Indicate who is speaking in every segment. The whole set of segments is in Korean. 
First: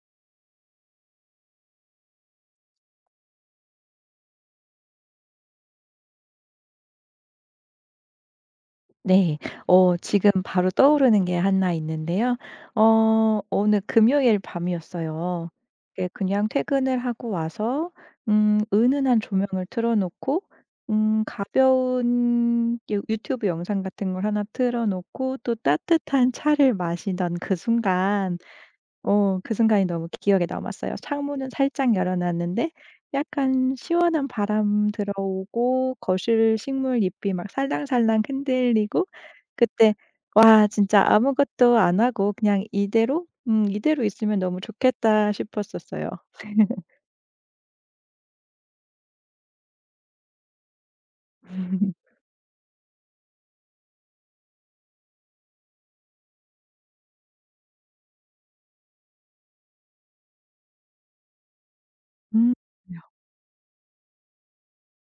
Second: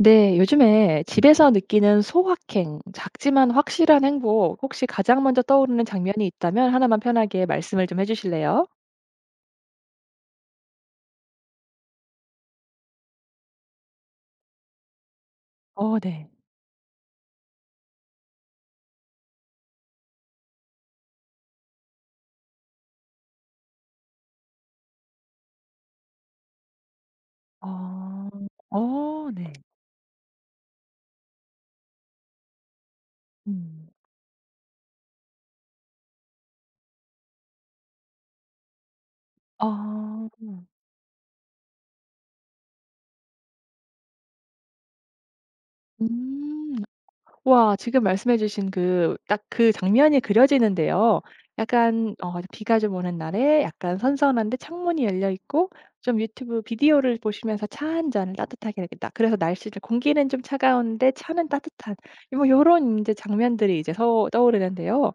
Speaker 1: 네, 요즘에 집에서 느끼는 소확행, 작지만 확실한 행복, 혹시 가장 먼저 떠오르는 장면이 있다면 하나만 편하게 말씀을 좀 해주실래요?
Speaker 2: 네. 지금 바로 떠오르는 게 한나 있는데요. 오늘 금요일 밤이었어요.
Speaker 1: 어,
Speaker 2: 예
Speaker 1: 네.
Speaker 2: 그냥 퇴근을 하고 와서 은은한 조명을 틀어 놓고 가벼운 유 유튜브 영상 같은 걸 하나 틀어 놓고 또 따뜻한 차를 마시던 그
Speaker 1: 어,
Speaker 2: 순간
Speaker 1: 어, 네.
Speaker 2: 그 순간이 너무 기억에 남았어요. 창문은 살짝 열어 놨는데 약간
Speaker 1: 음.
Speaker 2: 시원한 바람 들어오고 거실 식물 잎이 막 살랑살랑 흔들리고 그때
Speaker 1: 아,
Speaker 2: '와 진짜 아무것도 안 하고 그냥 이대로 이대로 있으면 너무 좋겠다.' 싶었었어요.
Speaker 1: 음. 와, 지금 말씀해 주신 그 딱 그 장면이 그려지는데요. 약간 비가 좀 오는 날에 약간 선선한데 창문이 열려 있고 좀 유튜브 비디오를 보시면서 차 한 잔을 따뜻하게 이렇게 딱. 그래서 날씨를 공기는 좀 차가운데 차는 따뜻한 뭐
Speaker 2: 음.
Speaker 1: 요런
Speaker 2: 그래요.
Speaker 1: 이제 장면들이 이제 서 떠오르는데요.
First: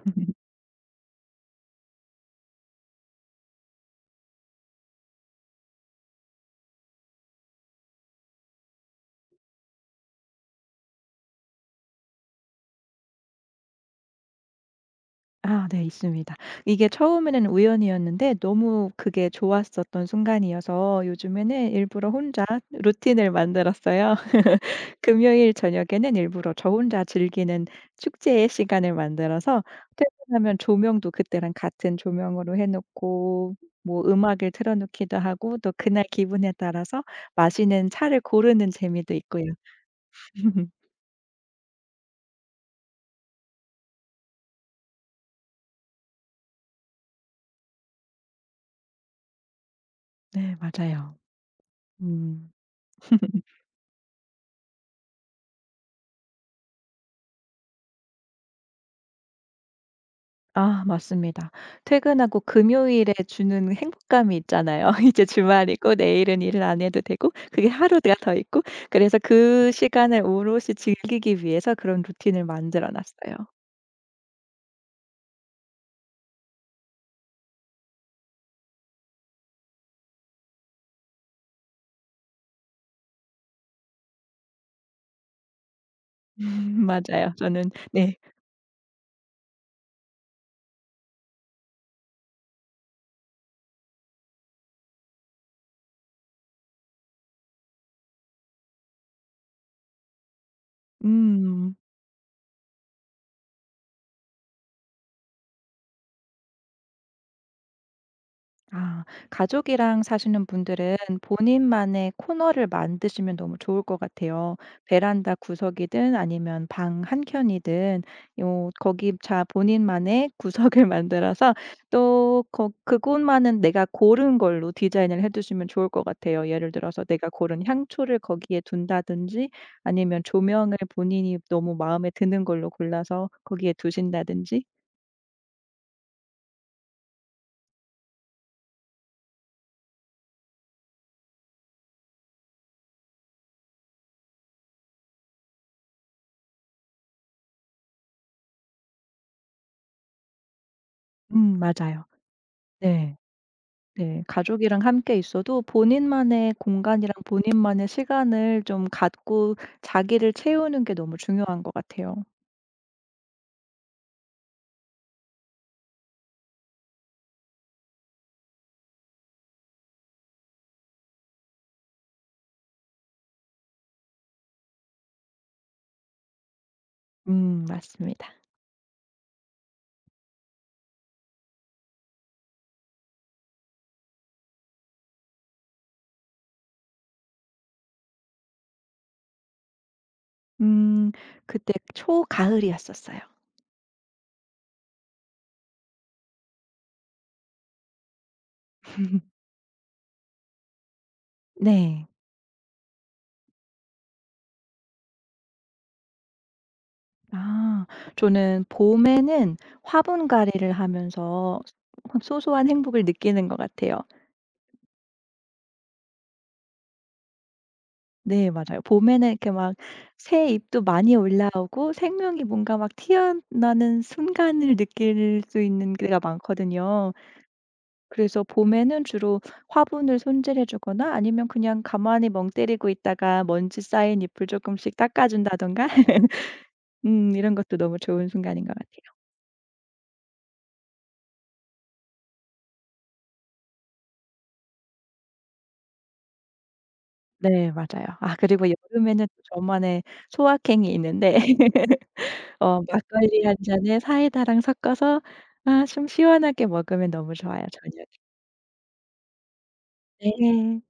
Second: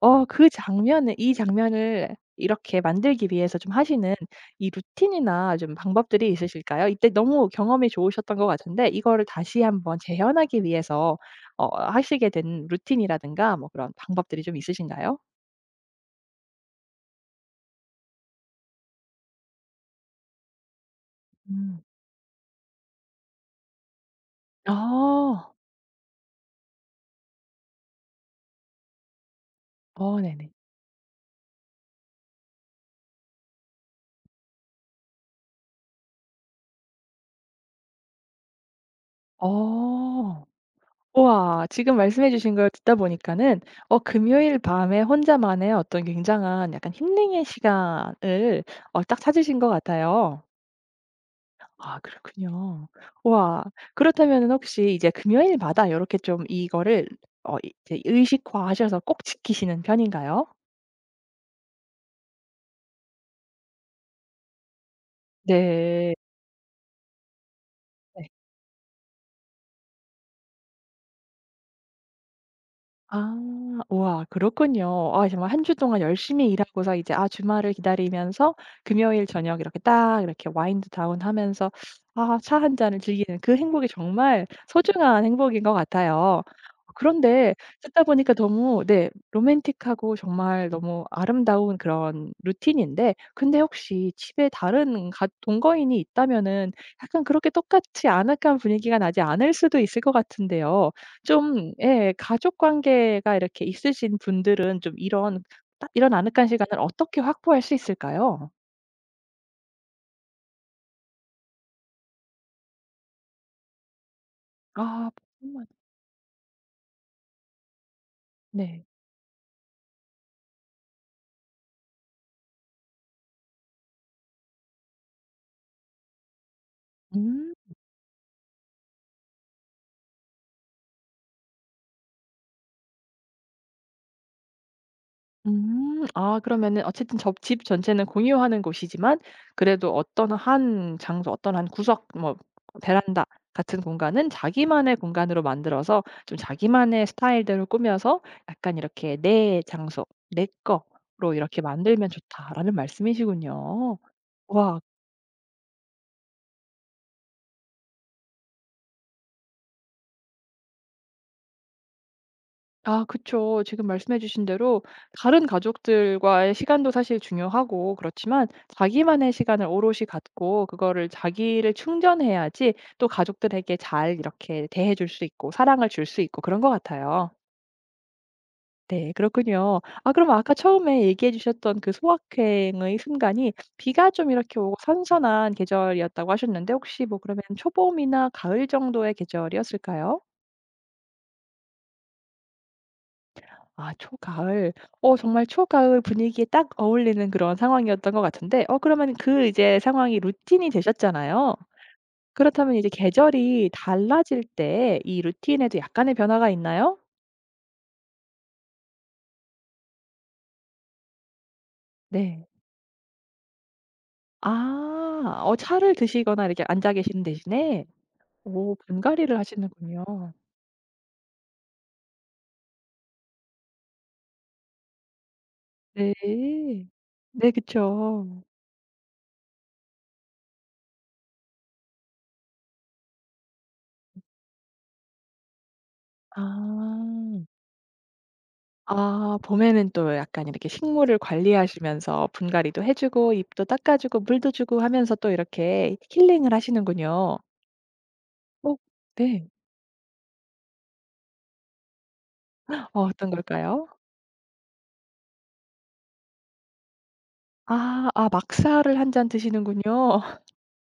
Speaker 1: 어 그 장면을 이 장면을 이렇게 만들기 위해서 좀 하시는 이 루틴이나 좀 방법들이 있으실까요? 이때 너무 경험이 좋으셨던 것 같은데, 이거를 다시 한번 재현하기 위해서 하시게 된 루틴이라든가 뭐 그런 방법들이 좀 있으신가요?
Speaker 2: 아 네 있습니다. 이게 처음에는 우연이었는데 너무 그게 좋았었던 순간이어서 요즘에는
Speaker 1: 음.
Speaker 2: 일부러 혼자 루틴을 만들었어요.
Speaker 1: 아.
Speaker 2: 금요일 저녁에는 일부러 저 혼자 즐기는 축제의 시간을 만들어서
Speaker 1: 어, 네네.
Speaker 2: 퇴근하면 조명도 그때랑 같은 조명으로 해 놓고 뭐 음악을 틀어 놓기도 하고 또 그날 기분에 따라서 마시는 차를 고르는 재미도 있고요.
Speaker 1: 어. 우와. 지금 말씀해 주신 걸 듣다 보니까는 금요일 밤에 혼자만의 어떤 굉장한 약간 힐링의 시간을 딱 찾으신 것 같아요.
Speaker 2: 네 맞아요.
Speaker 1: 아,
Speaker 2: 음.
Speaker 1: 그렇군요. 우와. 그렇다면은 혹시 이제 금요일마다 요렇게 좀 이거를 이제 의식화하셔서 꼭 지키시는 편인가요?
Speaker 2: 아 맞습니다. 퇴근하고 금요일에 주는 행복감이 있잖아요. 이제 주말이고
Speaker 1: 네.
Speaker 2: 내일은 일을 안 해도 되고 그게 하루가
Speaker 1: 네.
Speaker 2: 더 있고 그래서 그 시간을 오롯이 즐기기 위해서 그런 루틴을 만들어
Speaker 1: 아.
Speaker 2: 놨어요.
Speaker 1: 우와, 그렇군요. 아, 정말 한 주 동안 열심히 일하고서 이제 아 주말을 기다리면서 금요일 저녁 이렇게 딱 이렇게 와인드 다운 하면서 아 차 한 잔을 즐기는 그 행복이 정말 소중한 행복인 것 같아요.
Speaker 2: 맞아요.
Speaker 1: 그런데
Speaker 2: 저는
Speaker 1: 듣다
Speaker 2: 네.
Speaker 1: 보니까 너무, 네, 로맨틱하고 정말 너무 아름다운 그런 루틴인데 근데 혹시 집에 다른 가 동거인이 있다면은 약간 그렇게 똑같지 아늑한 분위기가 나지 않을 수도 있을 것 같은데요. 좀,
Speaker 2: 음.
Speaker 1: 예, 가족 관계가 이렇게 있으신 분들은 좀 이런 딱 이런 아늑한 시간을 어떻게 확보할 수 있을까요?
Speaker 2: 아 가족이랑 사시는 분들은 본인만의 코너를 만드시면 너무 좋을 것 같아요.
Speaker 1: 아 보
Speaker 2: 베란다
Speaker 1: 통
Speaker 2: 구석이든 아니면 방 한켠이든 요
Speaker 1: 네.
Speaker 2: 거기 자 본인만의 구석을 만들어서 또 거 그곳만은 내가 고른 걸로 디자인을 해 두시면 좋을 것 같아요. 예를 들어서 내가
Speaker 1: 음.
Speaker 2: 고른 향초를 거기에 둔다든지 아니면 조명을 본인이 너무 마음에 드는 걸로 골라서 거기에 두신다든지.
Speaker 1: 음. 아 그러면은 어쨌든 접 집 전체는 공유하는 곳이지만 그래도 어떤 한 장소 어떤 한 구석 뭐 베란다 같은 공간은 자기만의 공간으로 만들어서 좀 자기만의 스타일대로 꾸며서 약간 이렇게 '내 장소, 내 거'로 이렇게
Speaker 2: 맞아요.
Speaker 1: 만들면 좋다라는
Speaker 2: 네.
Speaker 1: 말씀이시군요.
Speaker 2: 네.
Speaker 1: 와.
Speaker 2: 가족이랑 함께 있어도 본인만의 공간이랑 본인만의 시간을 좀 갖고 자기를 채우는 게 너무 중요한 것 같아요.
Speaker 1: 아, 그쵸. 지금 말씀해 주신 대로 다른 가족들과의 시간도 사실 중요하고 그렇지만 자기만의 시간을 오롯이 갖고 그거를 자기를 충전해야지 또 가족들에게 잘 이렇게 대해 줄 수 있고 사랑을 줄 수 있고 그런 것 같아요.
Speaker 2: 맞습니다.
Speaker 1: 네, 그렇군요. 아, 그럼 아까 처음에 얘기해 주셨던 그 소확행의 순간이 비가 좀 이렇게 오고 선선한 계절이었다고 하셨는데 혹시 뭐 그러면 초봄이나 가을 정도의 계절이었을까요?
Speaker 2: 음. 그때 초가을이었었어요.
Speaker 1: 아, 초가을. 어 정말 초가을 분위기에 딱 어울리는 그런 상황이었던 것 같은데, 그러면 그 이제 상황이 루틴이 되셨잖아요.
Speaker 2: 네.
Speaker 1: 그렇다면 이제 계절이 달라질 때 이 루틴에도 약간의 변화가 있나요?
Speaker 2: 아. 저는 봄에는 화분갈이를 하면서
Speaker 1: 네.
Speaker 2: 소소한 행복을 느끼는 것 같아요.
Speaker 1: 아. 어 차를 드시거나 이렇게 앉아 계시는 대신에
Speaker 2: 네
Speaker 1: 오
Speaker 2: 맞아요. 봄에는
Speaker 1: 분갈이를
Speaker 2: 이렇게 막
Speaker 1: 하시는군요.
Speaker 2: 새 잎도 많이 올라오고 생명이 뭔가 막 튀어나는 순간을 느낄 수 있는 때가
Speaker 1: 네.
Speaker 2: 많거든요.
Speaker 1: 네, 그쵸.
Speaker 2: 그래서 봄에는 주로 화분을 손질해 주거나 아니면 그냥 가만히 멍 때리고 있다가 먼지 쌓인 잎을 조금씩 닦아 준다든가
Speaker 1: 아.
Speaker 2: 이런 것도 너무 좋은 순간인 것 같아요.
Speaker 1: 아, 봄에는 또 약간 이렇게 식물을 관리하시면서 분갈이도 해 주고 잎도 닦아 주고 물도 주고 하면서 또 이렇게 힐링을 하시는군요.
Speaker 2: 네 맞아요. 아 그리고
Speaker 1: 어,
Speaker 2: 여름에는 또
Speaker 1: 네.
Speaker 2: 저만의 소확행이 있는데
Speaker 1: 어, 어떤
Speaker 2: 막걸리 한
Speaker 1: 걸까요?
Speaker 2: 잔에 사이다랑 섞어서 아 좀 시원하게 먹으면 너무 좋아요 저녁에.
Speaker 1: 아. 아, 막사를 한 잔 드시는군요.
Speaker 2: 네.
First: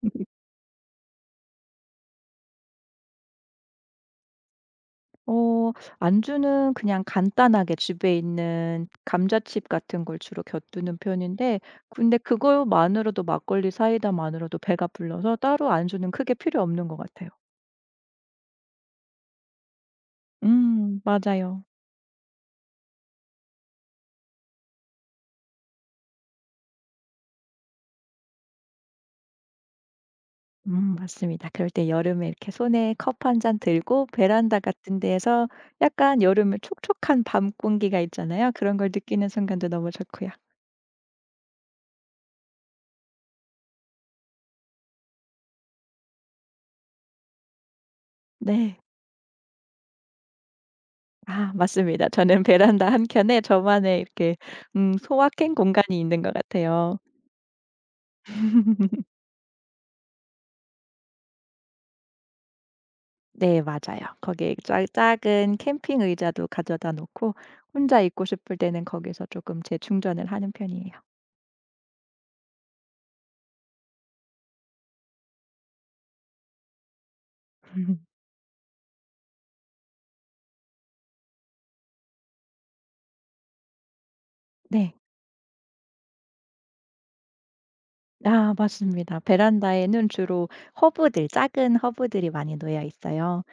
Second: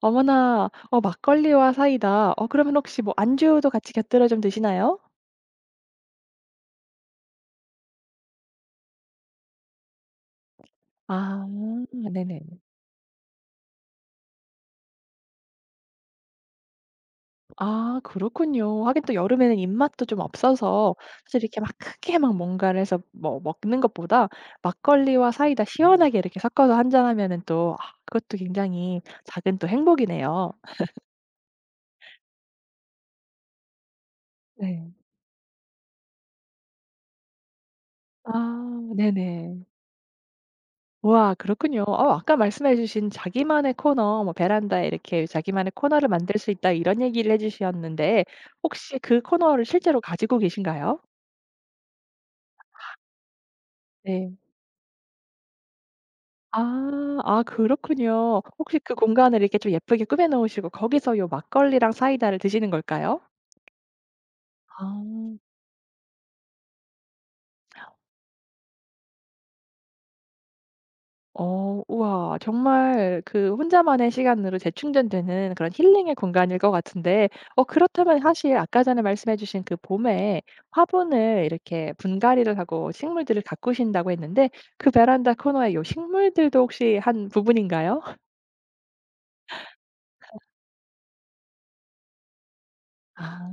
Speaker 1: 어머나. 어, 막걸리와 사이다. 어 그러면 혹시 뭐 안주도 같이 곁들여 좀 드시나요?
Speaker 2: 어 안주는 그냥 간단하게 집에 있는 감자칩 같은 걸 주로 곁두는
Speaker 1: 아,
Speaker 2: 편인데 근데
Speaker 1: 네네.
Speaker 2: 그거만으로도 막걸리 사이다만으로도 배가 불러서 따로 안주는 크게 필요 없는 것 같아요.
Speaker 1: 아, 그렇군요. 하긴 또 여름에는 입맛도 좀 없어서 사실 이렇게
Speaker 2: 맞아요.
Speaker 1: 막 크게 막 뭔가를 해서 뭐 먹는 것보다 막걸리와 사이다 시원하게 이렇게 섞어서 한 잔 하면은 또 아 그것도 굉장히 작은 또 행복이네요.
Speaker 2: 맞습니다. 그럴 때 여름에 이렇게 손에 컵 한잔 들고 베란다
Speaker 1: 네.
Speaker 2: 같은 데에서 약간 여름에 촉촉한 밤 공기가 있잖아요. 그런 걸
Speaker 1: 아,
Speaker 2: 느끼는
Speaker 1: 네네.
Speaker 2: 순간도 너무 좋고요.
Speaker 1: 우와, 그렇군요. 어 아까 말씀해 주신 자기만의 코너 뭐 베란다에 이렇게 자기만의 코너를 만들 수 있다 이런 얘기를 해 주셨는데
Speaker 2: 네.
Speaker 1: 혹시 그 코너를 실제로 가지고 계신가요?
Speaker 2: 아 맞습니다. 저는 베란다 한켠에 저만의 이렇게
Speaker 1: 네.
Speaker 2: 소확행 공간이 있는 것 같아요.
Speaker 1: 아. 아, 그렇군요. 혹시 그 공간을 이렇게 좀 예쁘게 꾸며 놓으시고 거기서 요 막걸리랑 사이다를 드시는 걸까요?
Speaker 2: 네 맞아요. 거기에 짜
Speaker 1: 아.
Speaker 2: 작은 캠핑 의자도 가져다 놓고 혼자 있고 싶을 때는 거기서 조금 재충전을 하는 편이에요.
Speaker 1: 어. 우와. 정말 그 혼자만의 시간으로 재충전되는 그런 힐링의 공간일 것 같은데, 그렇다면 사실 아까 전에 말씀해 주신 그 봄에 화분을 이렇게 분갈이를 하고 식물들을 가꾸신다고 했는데 그
Speaker 2: 네.
Speaker 1: 베란다 코너에 요 식물들도 혹시 한 부분인가요?
Speaker 2: 아 맞습니다. 베란다에는 주로 허브들 작은 허브들이 많이 놓여 있어요.
Speaker 1: 아,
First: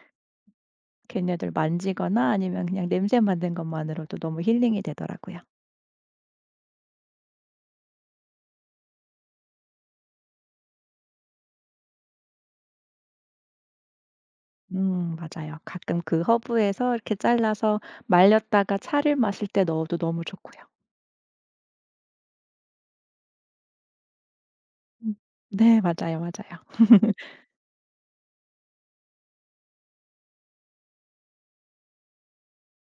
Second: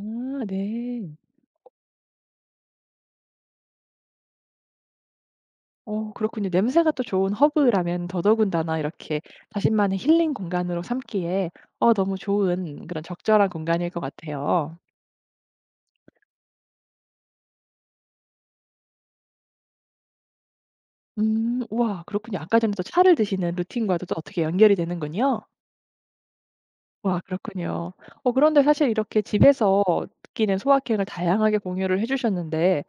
Speaker 1: 네.
Speaker 2: 걔네들 만지거나 아니면 그냥 냄새 맡는 것만으로도 너무 힐링이 되더라고요.
Speaker 1: 어, 그렇군요. 냄새가 또 좋은 허브라면 더더군다나 이렇게 자신만의 힐링 공간으로 삼기에 너무 좋은 그런 적절한 공간일 것 같아요.
Speaker 2: 맞아요. 가끔 그 허브에서 이렇게 잘라서 말렸다가 차를 마실 때 넣어도 너무 좋고요.
Speaker 1: 음, 우와, 그렇군요. 아까 전에 또 차를 드시는 루틴과도 또 어떻게 연결이
Speaker 2: 음.
Speaker 1: 되는군요.
Speaker 2: 네 맞아요, 맞아요.
Speaker 1: 와, 그렇군요. 어 그런데 사실 이렇게 집에서 느끼는 소확행을 다양하게 공유를 해 주셨는데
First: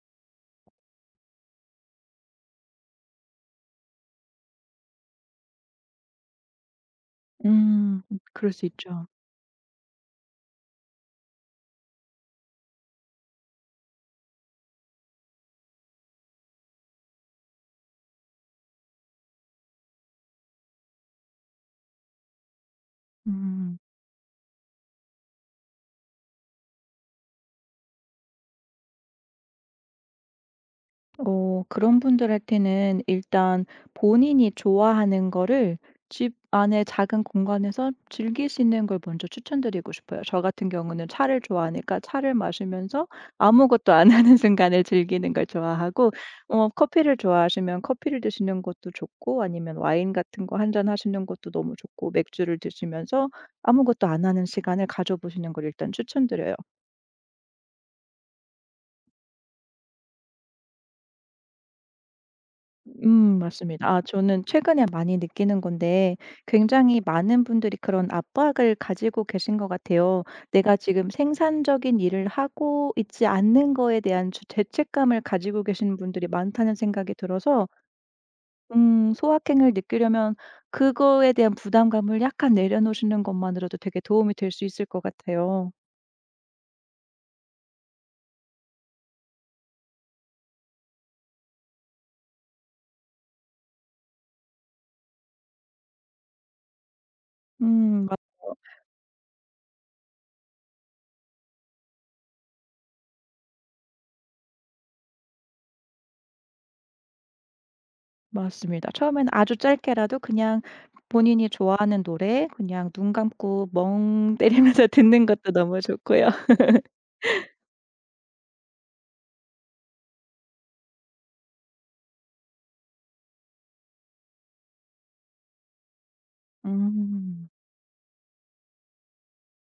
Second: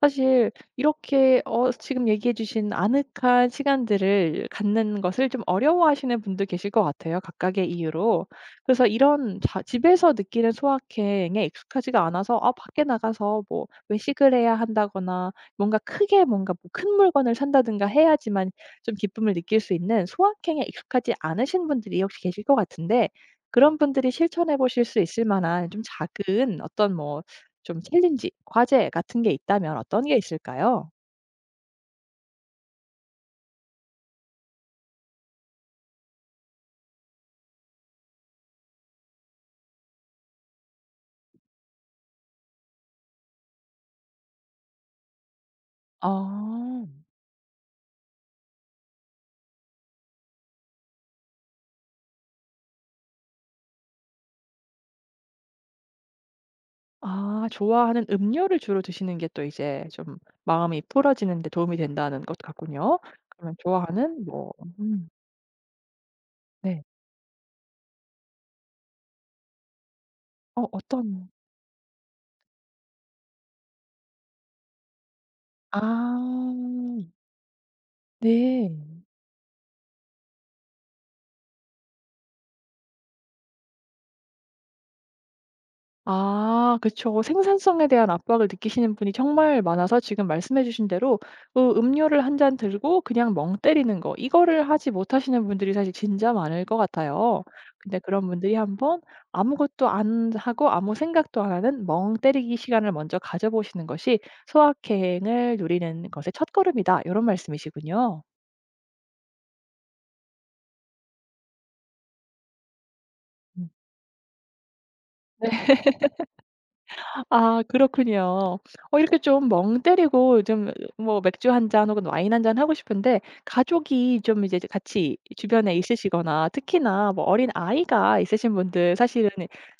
Speaker 1: 사실 이렇게 지금 얘기해 주신 아늑한 시간들을 갖는 것을 좀 어려워하시는 분도 계실 것 같아요, 각각의
Speaker 2: 음
Speaker 1: 이유로.
Speaker 2: 그럴 수
Speaker 1: 그래서
Speaker 2: 있죠.
Speaker 1: 이런 자 집에서 느끼는 소확행에 익숙하지가 않아서 아 밖에 나가서 뭐 외식을 해야 한다거나 뭔가 크게 뭔가 뭐큰 물건을 산다든가 해야지만 좀 기쁨을 느낄 수 있는 소확행에 익숙하지 않으신 분들이 혹시 계실 것 같은데 그런
Speaker 2: 음.
Speaker 1: 분들이 실천해 보실 수 있을 만한 좀 작은 어떤 뭐 좀 챌린지, 과제 같은 게 있다면 어떤 게 있을까요?
Speaker 2: 그런 분들한테는 일단 본인이 좋아하는 거를 집 안에 작은 공간에서 즐기시는 걸 먼저 추천드리고 싶어요. 저 같은 경우는 차를 좋아하니까 차를 마시면서 아무것도 안 하는 순간을 즐기는 걸 좋아하고
Speaker 1: 아.
Speaker 2: 커피를 좋아하시면 커피를 드시는 것도 좋고 아니면 와인 같은 거 한 잔 하시는 것도 너무 좋고 맥주를 드시면서 아무것도 안 하는 시간을 가져보시는 걸 일단 추천드려요.
Speaker 1: 아, 좋아하는 음료를 주로 드시는 게 또 이제 좀 마음이 풀어지는 데 도움이 된다는 것 같군요. 그러면
Speaker 2: 맞습니다. 아
Speaker 1: 좋아하는
Speaker 2: 저는
Speaker 1: 뭐
Speaker 2: 최근에
Speaker 1: 음.
Speaker 2: 많이 느끼는 건데
Speaker 1: 네.
Speaker 2: 굉장히 많은 분들이 그런 압박을 가지고 계신 것 같아요.
Speaker 1: 어,
Speaker 2: 내가 지금
Speaker 1: 어떤.
Speaker 2: 생산적인 일을 하고 있지 않는 거에 대한 주 죄책감을 가지고
Speaker 1: 아.
Speaker 2: 계시는 분들이 많다는 생각이 들어서
Speaker 1: 네.
Speaker 2: 소확행을 느끼려면 그거에 대한 부담감을 약간 내려놓으시는 것만으로도 되게 도움이 될 수 있을 것 같아요.
Speaker 1: 아, 그쵸. 생산성에 대한 압박을 느끼시는 분이 정말 많아서 지금 말씀해 주신 대로 그 음료를 한 잔 들고 그냥 멍 때리는 거 이거를 하지 못하시는 분들이 사실 진짜 많을 것 같아요. 근데 그런 분들이
Speaker 2: 맞아요.
Speaker 1: 한번 아무것도 안 하고 아무 생각도 안 하는 멍 때리기 시간을 먼저 가져 보시는 것이 '소확행을 누리는 것의 첫걸음이다.' 이런 말씀이시군요.
Speaker 2: 맞습니다. 처음에는 아주 짧게라도 그냥 본인이 좋아하는 노래 그냥 눈
Speaker 1: 음.
Speaker 2: 감고 멍 때리면서 듣는 것도 너무 좋고요.
Speaker 1: 아, 그렇군요. 어 이렇게 좀 멍 때리고 좀 뭐 맥주 한 잔 혹은 와인 한 잔 하고 싶은데 가족이 좀 이제 같이 주변에 있으시거나 특히나 뭐 어린
Speaker 2: 음.
Speaker 1: 아이가 있으신 분들 사실은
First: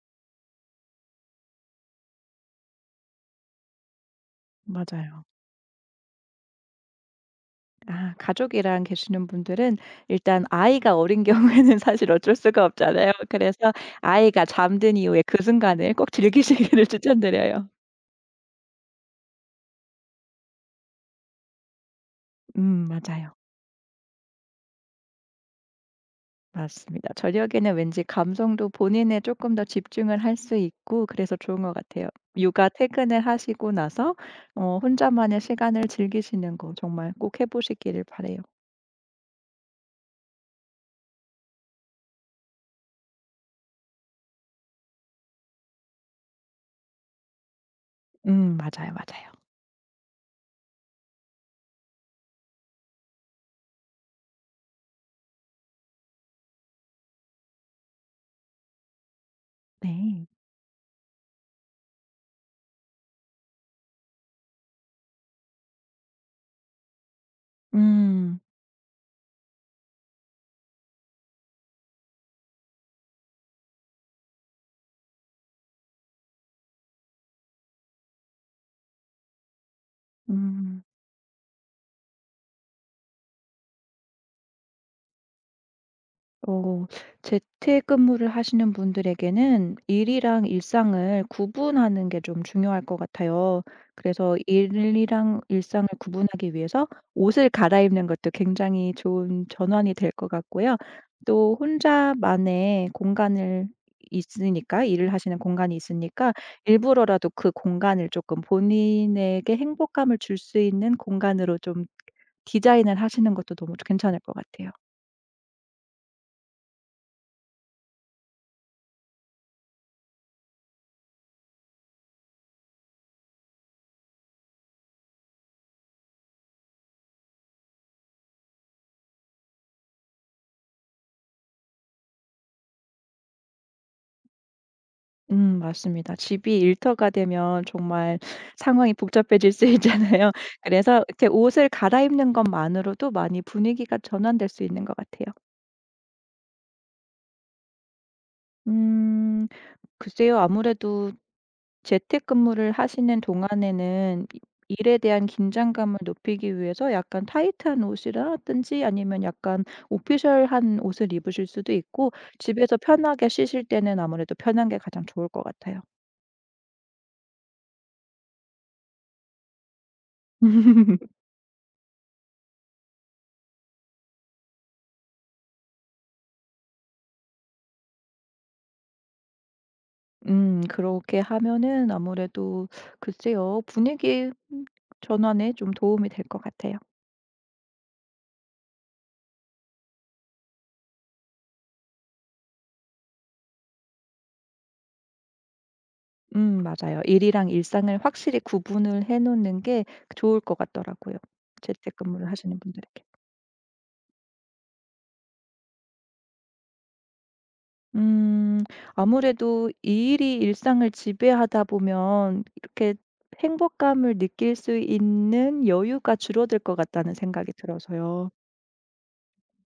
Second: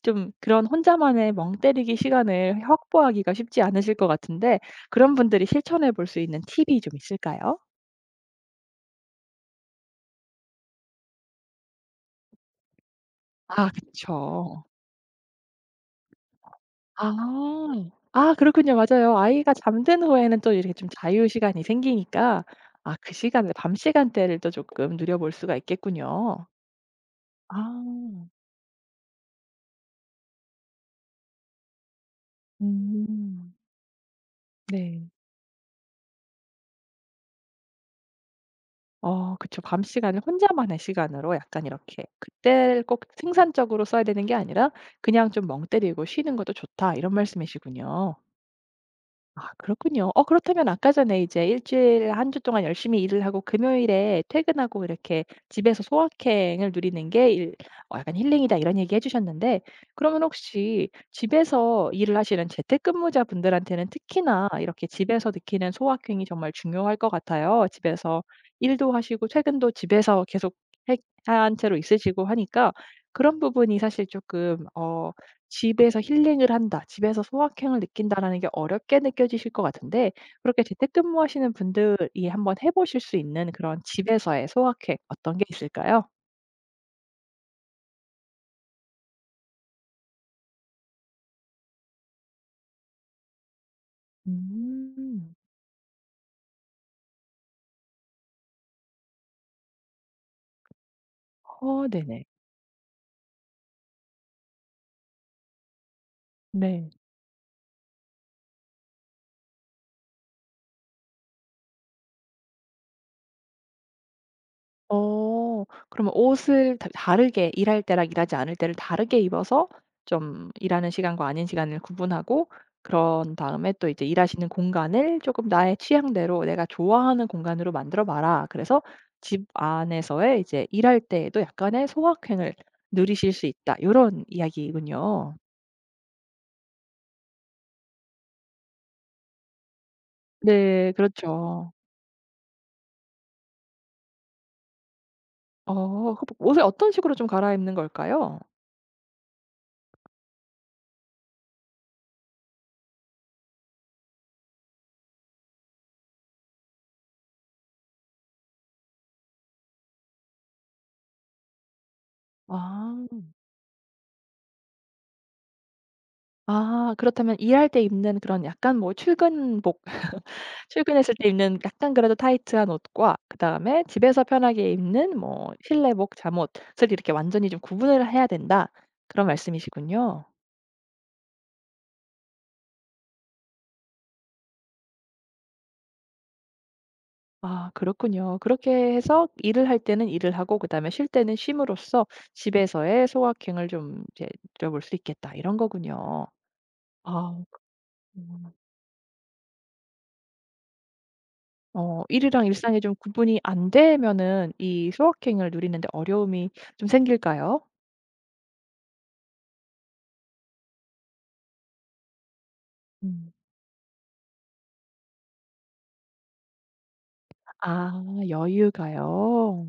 Speaker 1: 좀 그런 혼자만의 멍 때리기 시간을 확보하기가 쉽지 않으실 것 같은데 그런
Speaker 2: 맞아요.
Speaker 1: 분들이 실천해 볼 수 있는 팁이 좀 있을까요?
Speaker 2: 아 가족이랑 계시는 분들은 일단 아이가 어린 경우에는 사실 어쩔 수가 없잖아요.
Speaker 1: 아,
Speaker 2: 그래서 아이가
Speaker 1: 그쵸.
Speaker 2: 잠든 이후에 그 순간을 꼭 즐기시기를
Speaker 1: 아.
Speaker 2: 추천드려요.
Speaker 1: 아, 그렇군요. 맞아요. 아이가 잠든 후에는 또 이렇게 좀 자유 시간이 생기니까 아 그
Speaker 2: 맞아요.
Speaker 1: 시간을 밤 시간대를 또 조금 누려볼 수가 있겠군요.
Speaker 2: 맞습니다. 저녁에는 왠지
Speaker 1: 아.
Speaker 2: 감성도 본인에 조금 더 집중을 할 수 있고 그래서 좋은 것 같아요. 육아 퇴근을
Speaker 1: 음.
Speaker 2: 하시고 나서
Speaker 1: 네.
Speaker 2: 혼자만의 시간을 즐기시는 거 정말 꼭 해 보시기를 바라요.
Speaker 1: 어, 그쵸. 밤 시간을 혼자만의 시간으로 약간 이렇게 그때를 꼭 생산적으로 써야 되는 게 아니라 그냥 좀 '멍 때리고 쉬는 것도 좋다.' 이런 말씀이시군요.
Speaker 2: 맞아요, 맞아요.
Speaker 1: 아, 그렇군요. 그렇다면 아까 전에 이제 일주일 한 주 동안 열심히 일을 하고 금요일에 퇴근하고 이렇게 집에서 소확행을 누리는 게 일 어 약간 힐링이다 이런 얘기 해 주셨는데 그러면
Speaker 2: 네.
Speaker 1: 혹시 집에서 일을 하시는 재택근무자분들한테는 특히나 이렇게 집에서 느끼는 소확행이 정말 중요할 것 같아요. 집에서
Speaker 2: 음.
Speaker 1: 일도 하시고 퇴근도 집에서 계속 해 한 채로 있으시고 하니까 그런 부분이 사실 조금 어 '집에서 힐링을 한다. 집에서 소확행을 느낀다.'라는 게 어렵게 느껴지실 것 같은데 그렇게
Speaker 2: 음.
Speaker 1: 재택근무하시는 분들이 한번 해 보실 수 있는 그런 집에서의 소확행 어떤 게 있을까요?
Speaker 2: 어 재택근무를 하시는 분들에게는 일이랑 일상을 구분하는 게 좀 중요할 것 같아요. 그래서
Speaker 1: 음.
Speaker 2: 일이랑 일상을 구분하기 위해서 옷을 갈아입는 것도 굉장히 좋은 전환이 될 것 같고요. 또
Speaker 1: 어, 네네.
Speaker 2: 혼자만의 공간을 있으니까 일을 하시는 공간이 있으니까
Speaker 1: 네.
Speaker 2: 일부러라도 그 공간을 조금 본인에게 행복감을 줄 수 있는 공간으로 좀 디자인을 하시는 것도 너무 괜찮을 것 같아요.
Speaker 1: 어. 그러면 옷을 다 다르게 일할 때랑 일하지 않을 때를 다르게 입어서 좀 일하는 시간과 아닌 시간을 구분하고 그런 다음에 또 이제 일하시는 공간을 조금 나의 취향대로 내가 좋아하는 공간으로 만들어 봐라. 그래서 집 안에서의 이제 일할 때에도 약간의 소확행을 누리실 수 있다. 이런 이야기군요.
Speaker 2: 맞습니다. 집이 일터가 되면 정말 상황이 복잡해질 수 있잖아요.
Speaker 1: 네.
Speaker 2: 그래서 이렇게 옷을
Speaker 1: 그렇죠.
Speaker 2: 갈아입는 것만으로도 많이 분위기가 전환될 수 있는 것 같아요.
Speaker 1: 어. 그 옷을 어떤 식으로 좀 갈아입는 걸까요?
Speaker 2: 음 글쎄요. 아무래도 재택근무를 하시는 동안에는 이 일에 대한 긴장감을 높이기 위해서 약간 타이트한 옷이라든지 아니면 약간 오피셜한 옷을 입으실 수도 있고 집에서
Speaker 1: 아.
Speaker 2: 편하게 쉬실 때는 아무래도 편한 게 가장 좋을 것 같아요.
Speaker 1: 아, 그렇다면 일할 때 입는 그런 약간 뭐 출근복 출근했을 때 입는 약간 그래도 타이트한 옷과 그다음에 집에서 편하게 입는 뭐 실내복, 잠옷을 이렇게 완전히 좀 구분을 해야 된다. 그런 말씀이시군요.
Speaker 2: 그렇게 하면은 아무래도 글쎄요. 분위기 전환에 좀 도움이 될 것 같아요.
Speaker 1: 아, 그렇군요. 그렇게 해서 일을 할 때는 일을 하고 그다음에 쉴 때는 쉼으로써 집에서의 소확행을 좀 이제 누려볼 수 있겠다 이런 거군요.
Speaker 2: 맞아요.
Speaker 1: 아
Speaker 2: 일이랑
Speaker 1: 그
Speaker 2: 일상을 확실히 구분을 해 놓는 게 좋을 것 같더라고요,
Speaker 1: 어
Speaker 2: 재택근무를
Speaker 1: 일이랑
Speaker 2: 하시는
Speaker 1: 일상이 좀
Speaker 2: 분들에게.
Speaker 1: 구분이 안 되면은 이 소확행을 누리는 데 어려움이 좀 생길까요?
Speaker 2: 음 아무래도 이 일이 일상을 지배하다 보면 이렇게
Speaker 1: 음.
Speaker 2: 행복감을 느낄 수 있는 여유가 줄어들 것 같다는 생각이
Speaker 1: 아,
Speaker 2: 들어서요.
Speaker 1: 여유가요.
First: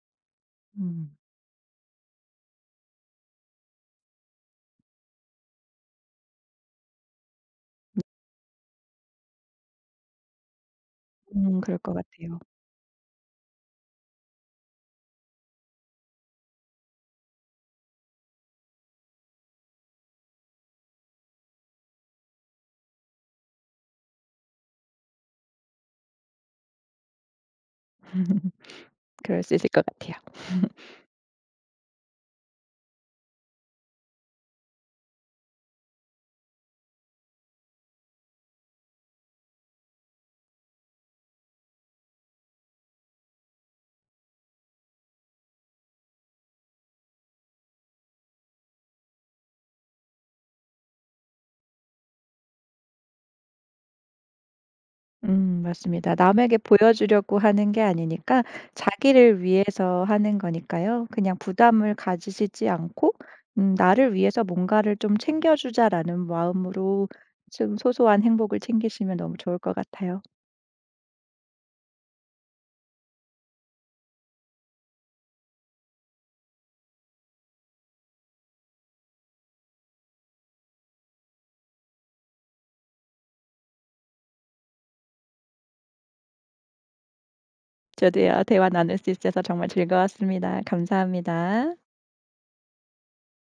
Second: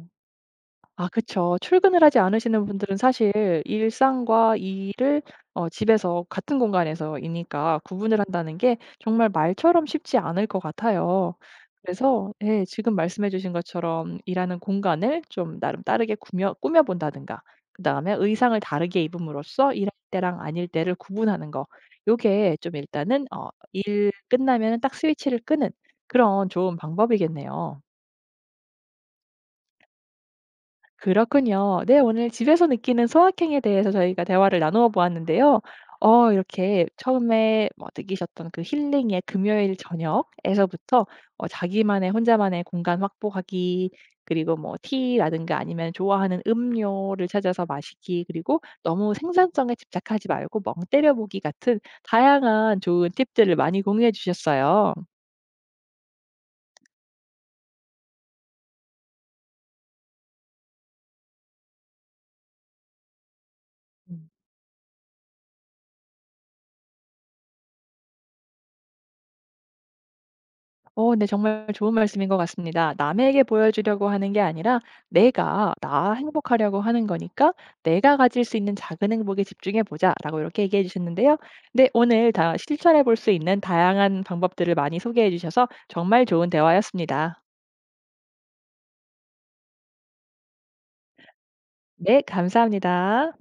Speaker 1: 아,
Speaker 2: 음.
Speaker 1: 그쵸. 출근을 하지 않으시는 분들은 사실 일상과 일을 집에서 같은 공간에서 이니까 구분을 한다는 게 정말 말처럼 쉽지 않을 것 같아요.
Speaker 2: 그럴 것
Speaker 1: 그래서,
Speaker 2: 같아요.
Speaker 1: 예, 지금 말씀해 주신 것처럼 일하는 공간을 좀 나름 다르게 꾸며 본다든가 그다음에 의상을 다르게 입음으로써 일할 때랑 아닐 때를 구분하는 거 요게 좀 일단은 어 일 끝나면 딱 스위치를 끄는 그런 좋은 방법이겠네요.
Speaker 2: 그럴 수 있을 것 같아요.
Speaker 1: 그렇군요. 네, 오늘 집에서 느끼는 소확행에 대해서 저희가 대화를 나누어 보았는데요. 어 이렇게 처음에 뭐 느끼셨던 그 힐링의 금요일 저녁에서부터 자기만의 혼자만의 공간 확보하기 그리고 뭐 티라든가 아니면 좋아하는 음료를 찾아서 마시기 그리고 너무 생산성에 집착하지 말고 멍 때려 보기 같은 다양한 좋은 팁들을 많이 공유해 주셨어요.
Speaker 2: 맞습니다. 남에게 보여주려고 하는 게 아니니까 자기를 위해서 하는 거니까요. 그냥 부담을 가지시지 않고 '나를 위해서 뭔가를 좀 챙겨 주자.'라는 마음으로 좀 소소한 행복을 챙기시면 너무 좋을 것 같아요.
Speaker 1: 어, 네. 정말 좋은 말씀인 것 같습니다. 남에게 보여주려고 하는 게 아니라 내가 나 행복하려고 하는 거니까 '내가 가질 수 있는 작은 행복에 집중해 보자.'라고 이렇게 얘기해 주셨는데요. 네, 오늘 다 실천해 볼 수 있는 다양한 방법들을 많이 소개해 주셔서 정말 좋은 대화였습니다.
Speaker 2: 저도요 대화 나눌 수 있어서 정말 즐거웠습니다. 감사합니다.
Speaker 1: 네, 감사합니다.